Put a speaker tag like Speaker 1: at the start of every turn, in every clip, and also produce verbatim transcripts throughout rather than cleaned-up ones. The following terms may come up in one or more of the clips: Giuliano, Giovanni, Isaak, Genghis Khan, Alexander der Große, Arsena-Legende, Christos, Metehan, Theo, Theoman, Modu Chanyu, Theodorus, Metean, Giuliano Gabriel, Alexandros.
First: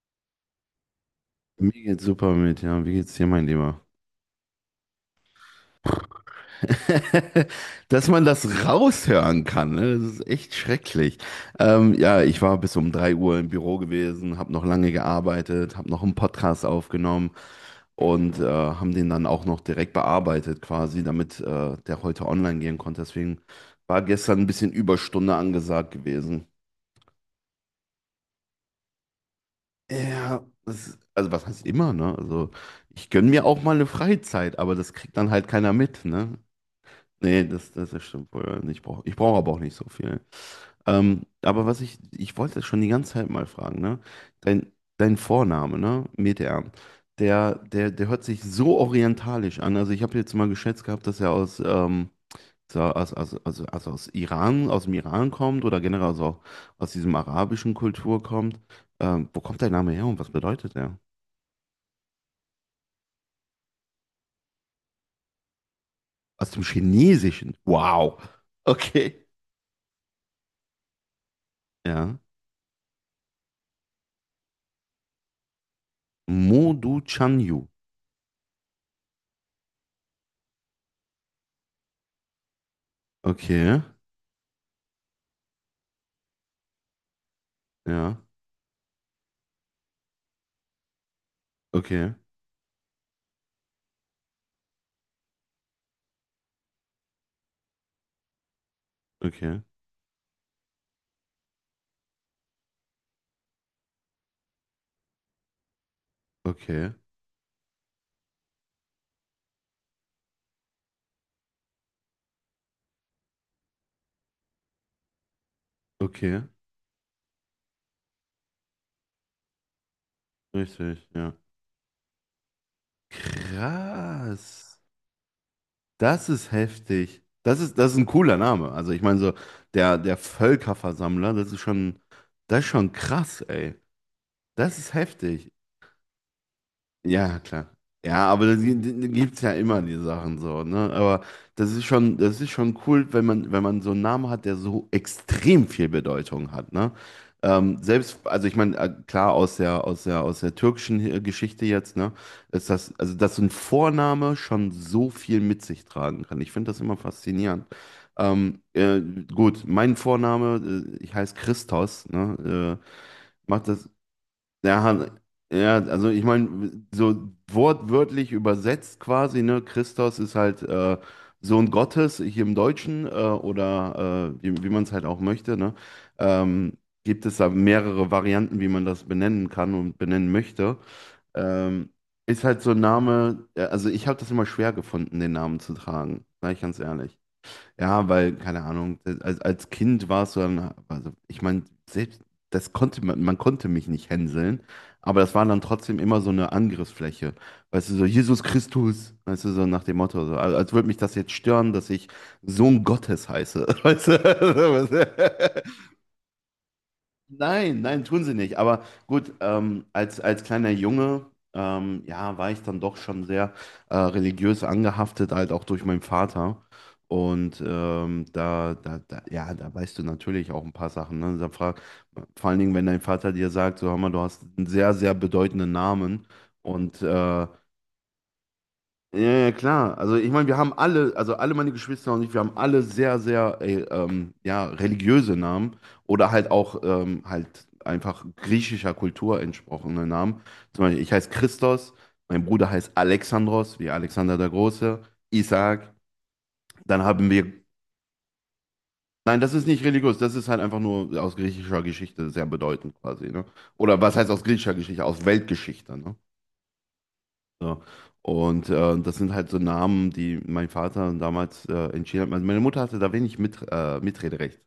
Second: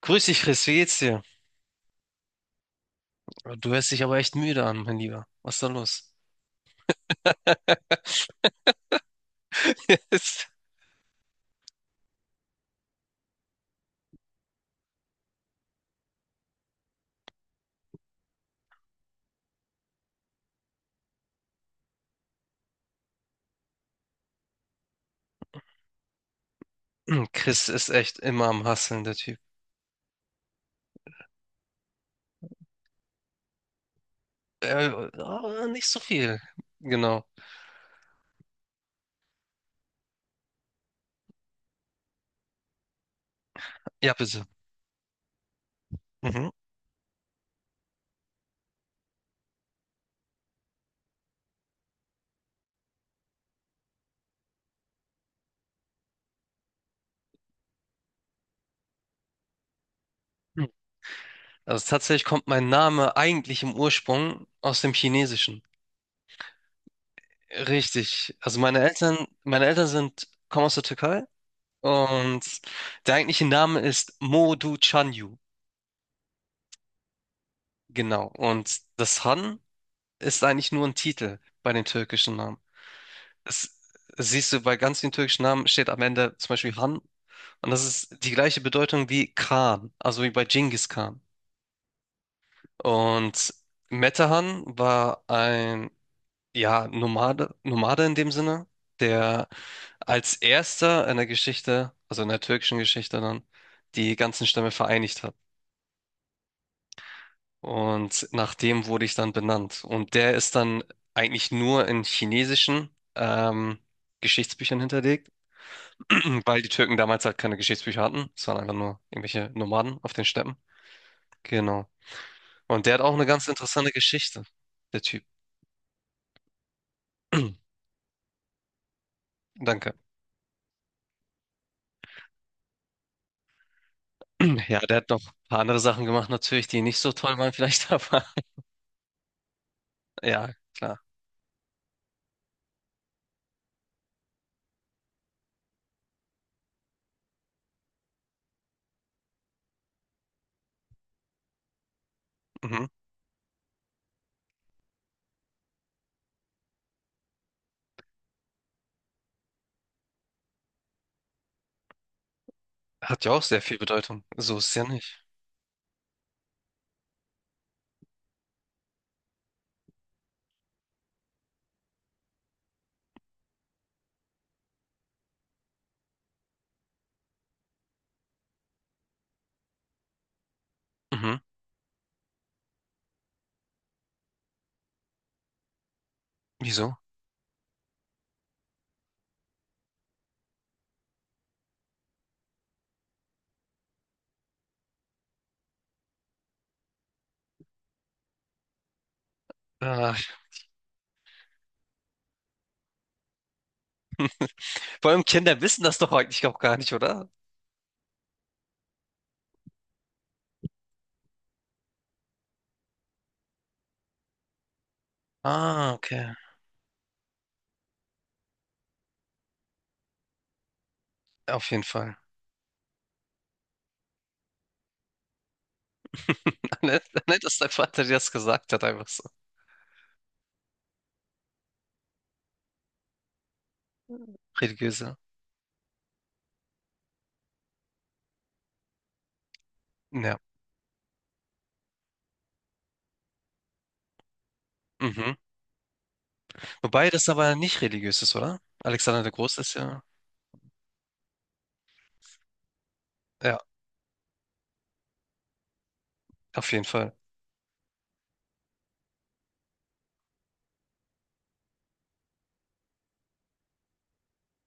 Speaker 1: Grüß dich, Chris, wie geht's dir?
Speaker 2: Mir geht's super mit, ja. Wie geht's dir, mein
Speaker 1: Oh, du
Speaker 2: Lieber?
Speaker 1: hörst dich aber echt müde an, mein Lieber. Was ist da los?
Speaker 2: Dass man das raushören kann, ne? Das ist echt schrecklich. Ähm, ja, ich war bis um drei Uhr im Büro gewesen, habe noch lange gearbeitet, habe noch einen Podcast aufgenommen und äh, haben den dann auch noch direkt bearbeitet quasi, damit äh, der heute online gehen konnte. Deswegen war gestern ein bisschen Überstunde angesagt gewesen.
Speaker 1: Chris ist echt immer am Hasseln, der Typ.
Speaker 2: Ja, das, also was heißt immer, ne? Also ich gönne mir auch mal eine Freizeit, aber
Speaker 1: Äh,
Speaker 2: das kriegt dann halt
Speaker 1: äh,
Speaker 2: keiner
Speaker 1: nicht so
Speaker 2: mit, ne?
Speaker 1: viel. Genau.
Speaker 2: Nee, das, das das stimmt wohl. Und Ich brauche ich brauch aber auch nicht so viel. Ähm, aber was ich, ich wollte schon die ganze Zeit mal fragen, ne?
Speaker 1: Ja, bitte.
Speaker 2: Dein, dein Vorname, ne?
Speaker 1: Mhm.
Speaker 2: Metean, der, der, der hört sich so orientalisch an. Also ich habe jetzt mal geschätzt gehabt, dass er aus, ähm, so aus, aus, aus, aus, aus Iran, aus dem Iran kommt oder generell also auch aus diesem arabischen Kultur kommt. Ähm, wo kommt dein Name her und was bedeutet er?
Speaker 1: Also tatsächlich kommt mein Name eigentlich im Ursprung aus dem Chinesischen.
Speaker 2: Aus dem Chinesischen. Wow.
Speaker 1: Richtig. Also meine Eltern,
Speaker 2: Okay.
Speaker 1: meine Eltern sind, kommen aus der Türkei,
Speaker 2: Ja.
Speaker 1: und der eigentliche Name ist Modu Chanyu.
Speaker 2: Modu Chanyu.
Speaker 1: Genau. Und das Han ist eigentlich nur ein Titel bei den türkischen Namen. Es,
Speaker 2: Okay.
Speaker 1: siehst du, bei ganz vielen türkischen Namen steht am Ende zum Beispiel Han. Und das
Speaker 2: Ja,
Speaker 1: ist die gleiche Bedeutung wie Khan, also wie bei Genghis Khan.
Speaker 2: okay,
Speaker 1: Und Metehan war ein, ja, Nomade, Nomade in dem Sinne, der
Speaker 2: okay,
Speaker 1: als erster in der Geschichte, also in der türkischen Geschichte dann, die ganzen Stämme vereinigt hat.
Speaker 2: okay,
Speaker 1: Und nach dem wurde ich dann benannt. Und der ist dann eigentlich nur in chinesischen ähm, Geschichtsbüchern hinterlegt.
Speaker 2: okay,
Speaker 1: Weil die Türken damals halt keine Geschichtsbücher hatten. Es waren einfach nur irgendwelche Nomaden auf den Steppen.
Speaker 2: richtig, ja.
Speaker 1: Genau. Und der hat auch eine ganz interessante Geschichte,
Speaker 2: Krass.
Speaker 1: der Typ.
Speaker 2: Das ist heftig. Das ist, das ist ein cooler Name. Also ich meine so,
Speaker 1: Danke.
Speaker 2: der, der Völkerversammler, das ist schon, das ist schon krass, ey. Das
Speaker 1: Ja,
Speaker 2: ist
Speaker 1: der hat noch ein
Speaker 2: heftig.
Speaker 1: paar andere Sachen gemacht, natürlich, die nicht so toll
Speaker 2: Ja,
Speaker 1: waren,
Speaker 2: klar.
Speaker 1: vielleicht, aber
Speaker 2: Ja, aber da gibt es ja immer die Sachen
Speaker 1: ja,
Speaker 2: so, ne?
Speaker 1: klar.
Speaker 2: Aber das ist schon, das ist schon cool, wenn man, wenn man so einen Namen hat, der so extrem viel Bedeutung hat, ne? Ähm, selbst, also ich meine, äh, klar, aus der, aus der, aus der türkischen äh, Geschichte jetzt, ne, ist
Speaker 1: Mhm.
Speaker 2: das, also dass so ein Vorname schon so viel mit sich tragen kann. Ich finde das immer faszinierend. Ähm, äh, gut, mein Vorname, äh, ich heiße Christos, ne,
Speaker 1: Hat ja auch
Speaker 2: äh,
Speaker 1: sehr
Speaker 2: macht
Speaker 1: viel
Speaker 2: das,
Speaker 1: Bedeutung. So ist es
Speaker 2: ja,
Speaker 1: ja
Speaker 2: Han-
Speaker 1: nicht.
Speaker 2: ja, also ich meine, so wortwörtlich übersetzt quasi, ne? Christos ist halt äh, Sohn Gottes, hier im Deutschen, äh, oder äh, wie, wie man es halt auch möchte, ne? Ähm, gibt es da mehrere Varianten, wie man das benennen kann und benennen möchte.
Speaker 1: Mhm.
Speaker 2: Ähm, ist halt so ein Name, ja, also ich habe das immer schwer gefunden, den Namen zu tragen, sag ich ganz
Speaker 1: Wieso?
Speaker 2: ehrlich. Ja, weil, keine Ahnung, als, als Kind warst du dann, also ich meine, selbst das konnte man, man konnte mich nicht hänseln, aber das war dann trotzdem immer so eine Angriffsfläche. Weißt du, so Jesus Christus, weißt du, so nach dem
Speaker 1: Äh,
Speaker 2: Motto, so, als, als würde mich das jetzt stören, dass ich Sohn Gottes heiße. Weißt du?
Speaker 1: vor allem Kinder wissen das doch eigentlich auch gar nicht, oder?
Speaker 2: Nein, nein, tun sie nicht. Aber gut, ähm, als, als kleiner Junge, ähm, ja, war ich dann doch schon sehr äh, religiös angehaftet, halt auch durch
Speaker 1: Ah,
Speaker 2: meinen
Speaker 1: okay.
Speaker 2: Vater. Und ähm, da, da, da, ja, da weißt du natürlich auch ein paar Sachen. Ne? Da
Speaker 1: Auf
Speaker 2: frag,
Speaker 1: jeden Fall.
Speaker 2: vor allen Dingen, wenn dein Vater dir sagt, so, hör mal, du hast einen sehr, sehr bedeutenden Namen. Und
Speaker 1: Nett, nett,
Speaker 2: äh,
Speaker 1: dass dein Vater dir das gesagt hat, einfach
Speaker 2: ja,
Speaker 1: so.
Speaker 2: ja, klar. Also ich meine, wir haben alle, also alle meine Geschwister und ich, wir haben alle sehr, sehr äh, ähm, ja,
Speaker 1: Religiöse.
Speaker 2: religiöse Namen oder halt auch ähm, halt einfach griechischer Kultur entsprochene
Speaker 1: Ja.
Speaker 2: Namen. Zum Beispiel, ich heiße Christos, mein Bruder heißt Alexandros, wie Alexander der Große,
Speaker 1: Mhm.
Speaker 2: Isaak. Dann
Speaker 1: Wobei das
Speaker 2: haben wir,
Speaker 1: aber nicht religiös ist, oder? Alexander der
Speaker 2: nein, das
Speaker 1: Große
Speaker 2: ist
Speaker 1: ist
Speaker 2: nicht
Speaker 1: ja.
Speaker 2: religiös, das ist halt einfach nur aus griechischer Geschichte sehr bedeutend quasi, ne?
Speaker 1: Ja,
Speaker 2: Oder was heißt aus griechischer Geschichte? Aus Weltgeschichte, ne?
Speaker 1: auf jeden Fall.
Speaker 2: So. Und äh, das sind halt so Namen, die mein Vater damals äh, entschieden hat. Meine meine Mutter hatte da wenig mit, äh, Mitrederecht.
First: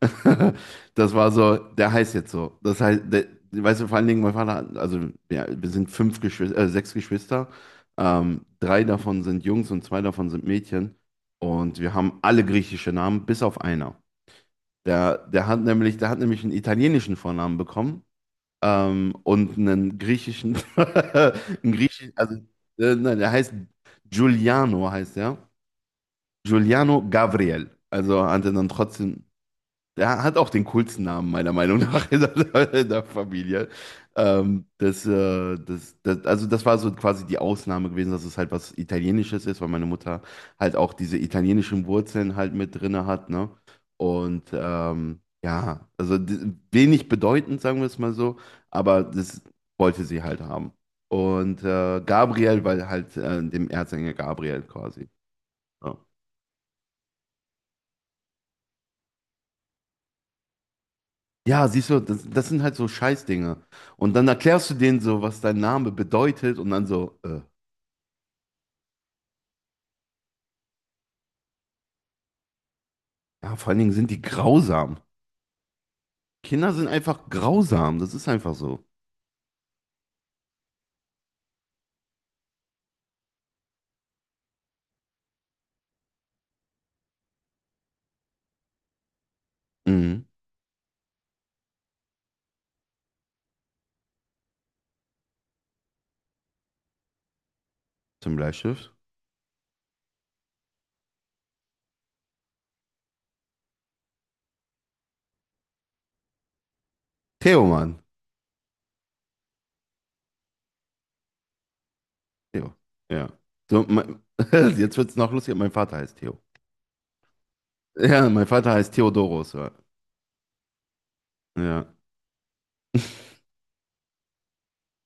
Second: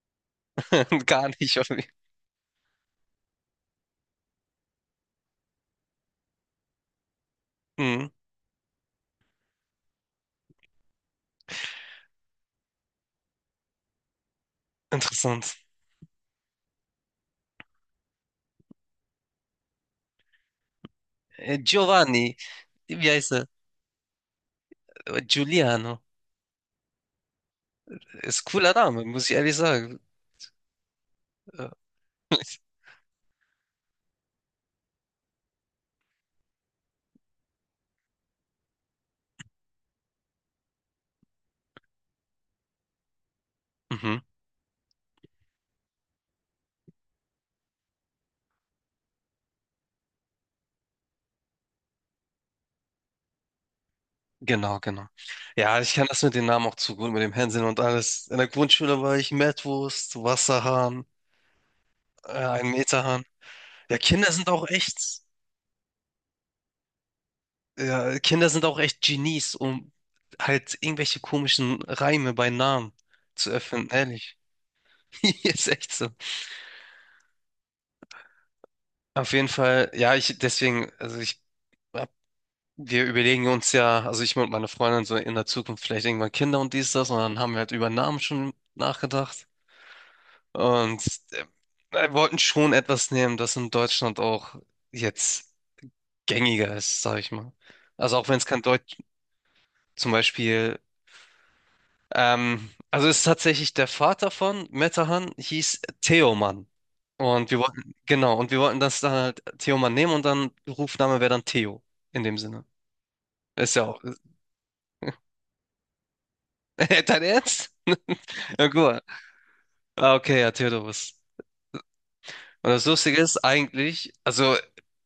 Speaker 2: Das
Speaker 1: Gar
Speaker 2: war so,
Speaker 1: nicht. Auf jeden.
Speaker 2: der heißt jetzt so. Das heißt, der, weißt du, vor allen Dingen mein Vater, hat- also ja, wir sind fünf Geschwister, äh, sechs Geschwister.
Speaker 1: Hm,
Speaker 2: Ähm, drei davon sind Jungs und zwei davon sind Mädchen. Und wir haben alle griechische Namen, bis auf einer. Der, der
Speaker 1: interessant.
Speaker 2: hat nämlich, der hat nämlich einen italienischen Vornamen bekommen ähm, und einen griechischen,
Speaker 1: Äh,
Speaker 2: einen griechischen, also
Speaker 1: Giovanni,
Speaker 2: äh,
Speaker 1: wie
Speaker 2: nein, der
Speaker 1: heißt er?
Speaker 2: heißt Giuliano heißt
Speaker 1: Äh,
Speaker 2: er.
Speaker 1: Giuliano.
Speaker 2: Giuliano Gabriel. Also hat
Speaker 1: Ist
Speaker 2: er dann
Speaker 1: cooler Name,
Speaker 2: trotzdem
Speaker 1: muss ich ehrlich sagen.
Speaker 2: der hat auch den coolsten Namen, meiner
Speaker 1: Äh,
Speaker 2: Meinung nach, in der, in der Familie. Ähm, das, äh, das, das, also das war so quasi die Ausnahme gewesen, dass es halt was Italienisches ist, weil meine Mutter halt auch diese italienischen Wurzeln halt mit drinne hat, ne?
Speaker 1: mhm,
Speaker 2: Und ähm, ja, also d- wenig bedeutend, sagen wir es mal so, aber das wollte sie halt haben. Und äh, Gabriel, weil halt äh, dem Erzengel Gabriel
Speaker 1: genau, genau.
Speaker 2: quasi.
Speaker 1: Ja, ich
Speaker 2: Ja.
Speaker 1: kann das mit den Namen auch zu gut, mit dem Hänseln und alles. In der Grundschule war ich Mettwurst, Wasserhahn,
Speaker 2: Ja, siehst du, das,
Speaker 1: äh,
Speaker 2: das sind
Speaker 1: ein
Speaker 2: halt so
Speaker 1: Meterhahn.
Speaker 2: Scheißdinge.
Speaker 1: Ja,
Speaker 2: Und dann
Speaker 1: Kinder sind auch
Speaker 2: erklärst du
Speaker 1: echt.
Speaker 2: denen so, was dein Name bedeutet und dann so, äh,
Speaker 1: Ja, Kinder sind auch echt Genies, um halt irgendwelche komischen Reime bei Namen zu
Speaker 2: ja, vor allen
Speaker 1: öffnen,
Speaker 2: Dingen sind die
Speaker 1: ehrlich.
Speaker 2: grausam.
Speaker 1: Ist echt so.
Speaker 2: Kinder sind einfach grausam, das ist einfach so.
Speaker 1: Auf jeden Fall, ja, ich deswegen, also ich, hab- Wir überlegen uns ja, also ich und meine Freundin so in der Zukunft vielleicht irgendwann Kinder und dies, das, und dann haben wir halt über Namen schon nachgedacht,
Speaker 2: Mhm,
Speaker 1: und äh, wir wollten schon etwas nehmen, das in Deutschland auch jetzt gängiger ist, sag ich mal. Also auch wenn
Speaker 2: zum
Speaker 1: es kein
Speaker 2: Bleistift.
Speaker 1: Deutsch, zum Beispiel. Ähm, also ist tatsächlich der Vater von Metahan, hieß Theoman. Und wir
Speaker 2: Theo,
Speaker 1: wollten,
Speaker 2: Mann.
Speaker 1: genau, und wir wollten das dann halt Theoman nehmen, und dann Rufname wäre dann Theo in dem Sinne.
Speaker 2: Theo, ja.
Speaker 1: Ist
Speaker 2: So,
Speaker 1: ja auch.
Speaker 2: mein, jetzt wird's noch lustiger, mein Vater heißt Theo.
Speaker 1: Dein Ernst?
Speaker 2: Ja, mein
Speaker 1: Ja,
Speaker 2: Vater heißt
Speaker 1: gut.
Speaker 2: Theodorus. Ja.
Speaker 1: Ah, okay, ja, Theodorus.
Speaker 2: Ja,
Speaker 1: Und das Lustige ist eigentlich, also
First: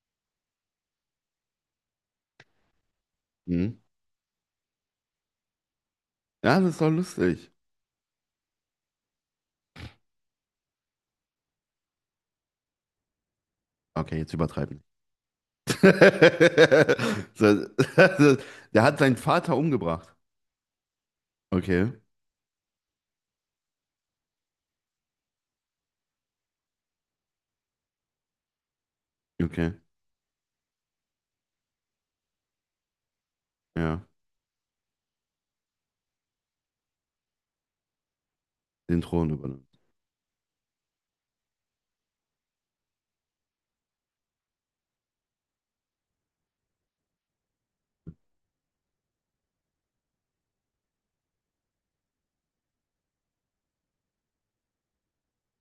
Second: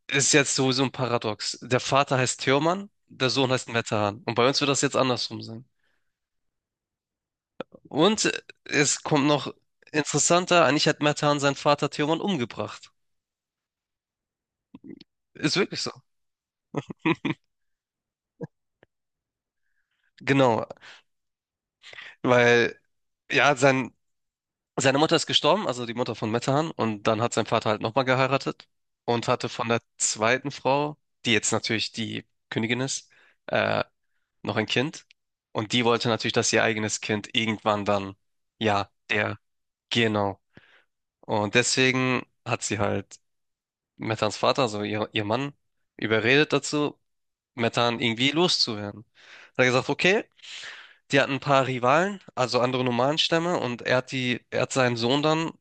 Speaker 1: ist jetzt sowieso ein Paradox. Der Vater heißt Theoman, der Sohn heißt
Speaker 2: mhm.
Speaker 1: Metahan. Und bei uns wird das jetzt andersrum sein.
Speaker 2: Ja, das ist doch lustig.
Speaker 1: Und äh, es kommt noch interessanter, eigentlich hat Metahan seinen Vater Theoman umgebracht.
Speaker 2: Okay, jetzt übertreiben.
Speaker 1: Ist wirklich so.
Speaker 2: So, der hat seinen Vater umgebracht.
Speaker 1: Genau.
Speaker 2: Okay,
Speaker 1: Weil, ja, sein, seine Mutter ist gestorben, also die Mutter von Metehan, und dann hat sein Vater halt nochmal geheiratet und hatte von
Speaker 2: okay,
Speaker 1: der zweiten Frau, die jetzt natürlich die Königin ist, äh,
Speaker 2: ja.
Speaker 1: noch ein Kind. Und die wollte natürlich, dass ihr eigenes Kind irgendwann dann, ja,
Speaker 2: Den Thron
Speaker 1: der,
Speaker 2: übernimmt.
Speaker 1: genau. Und deswegen hat sie halt Metans Vater, also ihr, ihr Mann, überredet dazu, Metehan irgendwie loszuwerden. Hat er gesagt, okay, die hatten ein paar Rivalen, also andere Nomadenstämme, und er hat die, er hat seinen Sohn dann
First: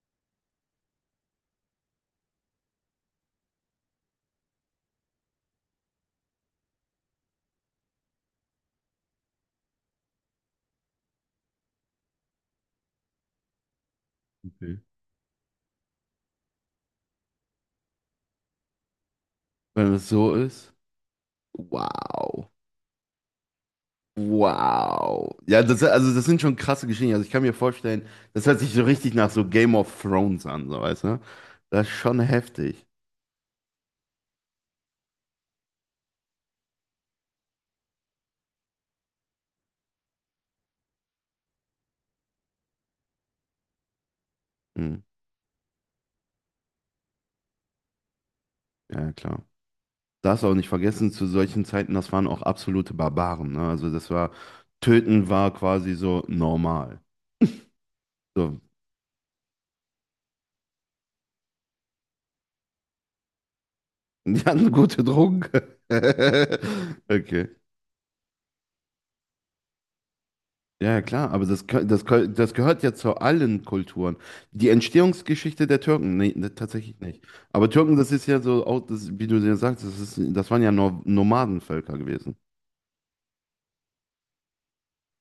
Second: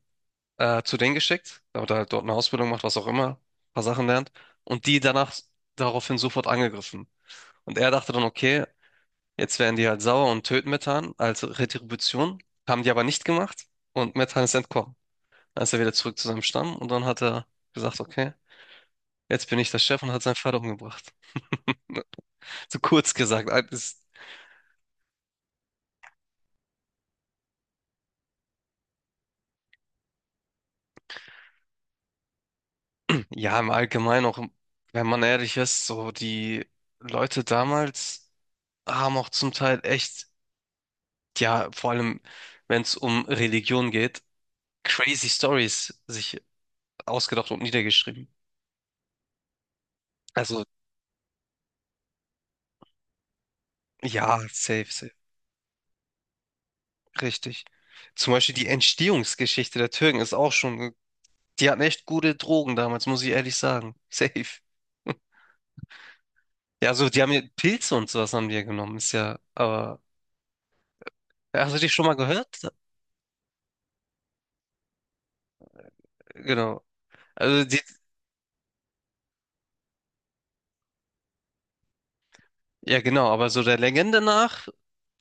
Speaker 1: äh, zu denen geschickt, damit er halt dort eine Ausbildung macht, was auch immer, ein paar Sachen lernt, und die danach daraufhin sofort angegriffen. Und er dachte dann, okay, jetzt werden die halt sauer und töten Methan als Retribution, haben die aber nicht gemacht, und Methan ist
Speaker 2: Okay.
Speaker 1: entkommen. Dann ist er wieder zurück zu seinem Stamm, und dann hat er gesagt, okay, jetzt bin ich der
Speaker 2: Wenn
Speaker 1: Chef,
Speaker 2: es
Speaker 1: und hat
Speaker 2: so
Speaker 1: seinen Vater
Speaker 2: ist,
Speaker 1: umgebracht.
Speaker 2: wow.
Speaker 1: So kurz gesagt, das.
Speaker 2: Wow. Ja, das, also das sind schon krasse Geschichten. Also ich kann mir vorstellen, das hört sich so richtig nach so Game of Thrones an, so weißt du? Das ist schon heftig.
Speaker 1: Ja, im Allgemeinen auch, wenn man ehrlich ist, so die Leute damals haben auch zum Teil echt, ja, vor allem wenn es um Religion geht,
Speaker 2: Hm.
Speaker 1: crazy Stories sich ausgedacht und niedergeschrieben.
Speaker 2: Ja, klar. Darfst auch
Speaker 1: Also
Speaker 2: nicht vergessen, zu solchen Zeiten, das waren auch absolute Barbaren, ne? Also das war,
Speaker 1: ja, safe, safe,
Speaker 2: Töten war quasi so normal.
Speaker 1: richtig. Zum Beispiel
Speaker 2: So,
Speaker 1: die Entstehungsgeschichte der Türken ist auch schon, die hatten echt gute Drogen damals, muss ich ehrlich sagen.
Speaker 2: die
Speaker 1: Safe.
Speaker 2: hatten gute Drogen.
Speaker 1: Ja, also die haben ja
Speaker 2: Okay.
Speaker 1: Pilze und sowas haben die ja genommen, ist ja, aber
Speaker 2: Ja, ja, klar, aber
Speaker 1: ja,
Speaker 2: das,
Speaker 1: hast du
Speaker 2: gehö-
Speaker 1: dich
Speaker 2: das,
Speaker 1: schon mal
Speaker 2: gehö- das
Speaker 1: gehört?
Speaker 2: gehört ja zu allen Kulturen. Die Entstehungsgeschichte der Türken, nee, ne,
Speaker 1: Genau.
Speaker 2: tatsächlich nicht.
Speaker 1: Also
Speaker 2: Aber Türken, das ist ja so, auch das, wie du ja sagst, das ist, das waren ja Nor- Nomadenvölker gewesen.
Speaker 1: ja, genau, aber so der Legende nach,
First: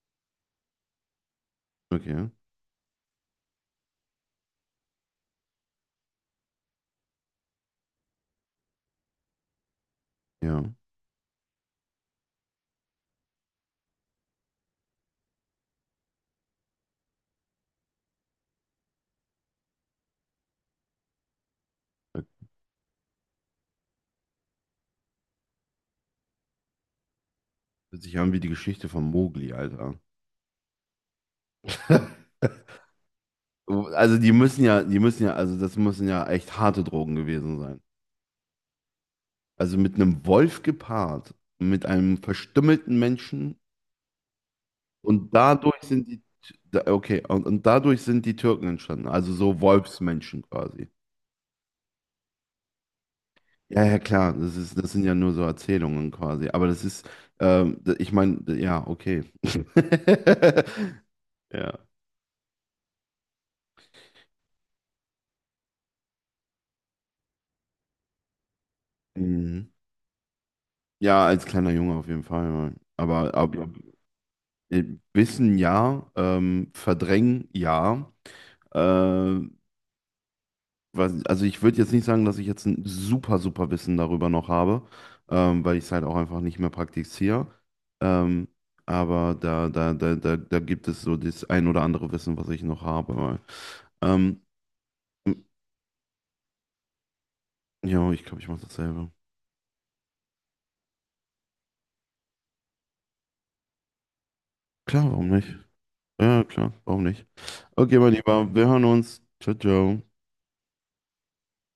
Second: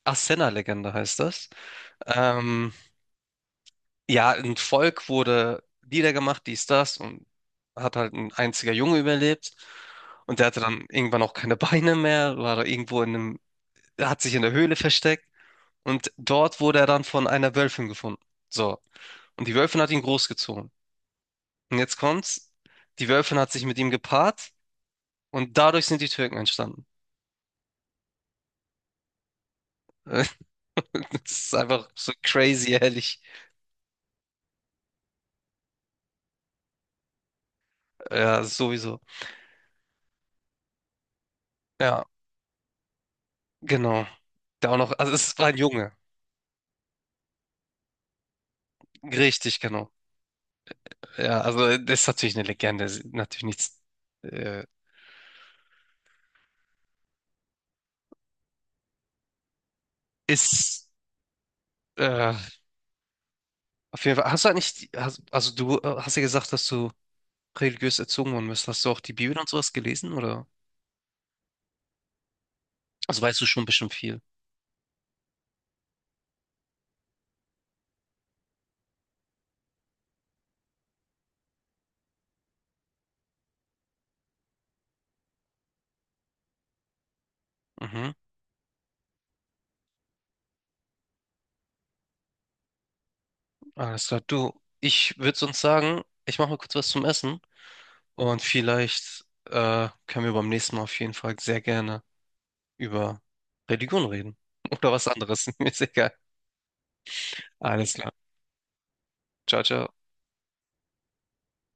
Speaker 1: Arsena-Legende heißt das.
Speaker 2: Okay,
Speaker 1: Ähm, ja, ein Volk wurde niedergemacht, dies, das, und hat halt ein einziger Junge überlebt. Und der hatte
Speaker 2: ja.
Speaker 1: dann irgendwann auch keine Beine mehr, war da irgendwo in einem, hat sich in der Höhle versteckt. Und dort wurde er dann von einer Wölfin gefunden. So. Und die Wölfin hat ihn großgezogen. Und jetzt
Speaker 2: Das
Speaker 1: kommt's, die Wölfin hat sich mit ihm gepaart und dadurch sind die Türken entstanden.
Speaker 2: hört sich ja an wie die Geschichte von Mowgli, Alter.
Speaker 1: Das ist einfach so crazy, ehrlich.
Speaker 2: Also die müssen ja, die müssen ja, also das müssen ja echt harte Drogen gewesen sein.
Speaker 1: Ja, sowieso.
Speaker 2: Also mit einem Wolf gepaart, mit
Speaker 1: Ja.
Speaker 2: einem verstümmelten Menschen.
Speaker 1: Genau. Der auch noch, also
Speaker 2: Und
Speaker 1: es war ein
Speaker 2: dadurch
Speaker 1: Junge.
Speaker 2: sind die, da- okay, und, und dadurch sind die Türken entstanden, also so
Speaker 1: Richtig, genau.
Speaker 2: Wolfsmenschen quasi.
Speaker 1: Ja, also das ist natürlich eine Legende, ist natürlich nichts.
Speaker 2: Ja, ja, klar, das
Speaker 1: Äh,
Speaker 2: ist, das sind ja nur so Erzählungen quasi, aber das ist, ähm, d- ich meine, ja, okay.
Speaker 1: ist
Speaker 2: Ja.
Speaker 1: äh, auf jeden Fall. Hast du eigentlich, die- hast, also du äh, hast ja gesagt, dass du religiös erzogen worden bist. Hast du auch die Bibel und
Speaker 2: Mhm.
Speaker 1: sowas gelesen, oder?
Speaker 2: Ja, als kleiner Junge auf jeden Fall. Ja.
Speaker 1: Also
Speaker 2: Aber,
Speaker 1: weißt du schon
Speaker 2: aber
Speaker 1: bestimmt viel.
Speaker 2: äh, Wissen ja, ähm, verdrängen ja. äh, weiß- also ich würde jetzt nicht sagen, dass ich jetzt ein super, super Wissen darüber noch habe, ähm, weil ich es halt auch einfach nicht mehr praktiziere.
Speaker 1: Mhm.
Speaker 2: Ähm, aber da, da, da, da, da gibt es so das ein oder andere Wissen, was ich noch habe. Weil,
Speaker 1: Alles klar.
Speaker 2: ähm,
Speaker 1: Du, ich würde sonst sagen, ich mache mal kurz was zum Essen,
Speaker 2: ja, ich glaube,
Speaker 1: und
Speaker 2: ich mache dasselbe.
Speaker 1: vielleicht äh, können wir beim nächsten Mal auf jeden Fall sehr gerne über Religion reden. Oder was
Speaker 2: Klar, warum
Speaker 1: anderes.
Speaker 2: nicht?
Speaker 1: Mir ist egal.
Speaker 2: Ja, klar, warum nicht?
Speaker 1: Alles
Speaker 2: Okay,
Speaker 1: klar.
Speaker 2: mein Lieber, wir hören uns. Ciao,
Speaker 1: Jaja
Speaker 2: ciao.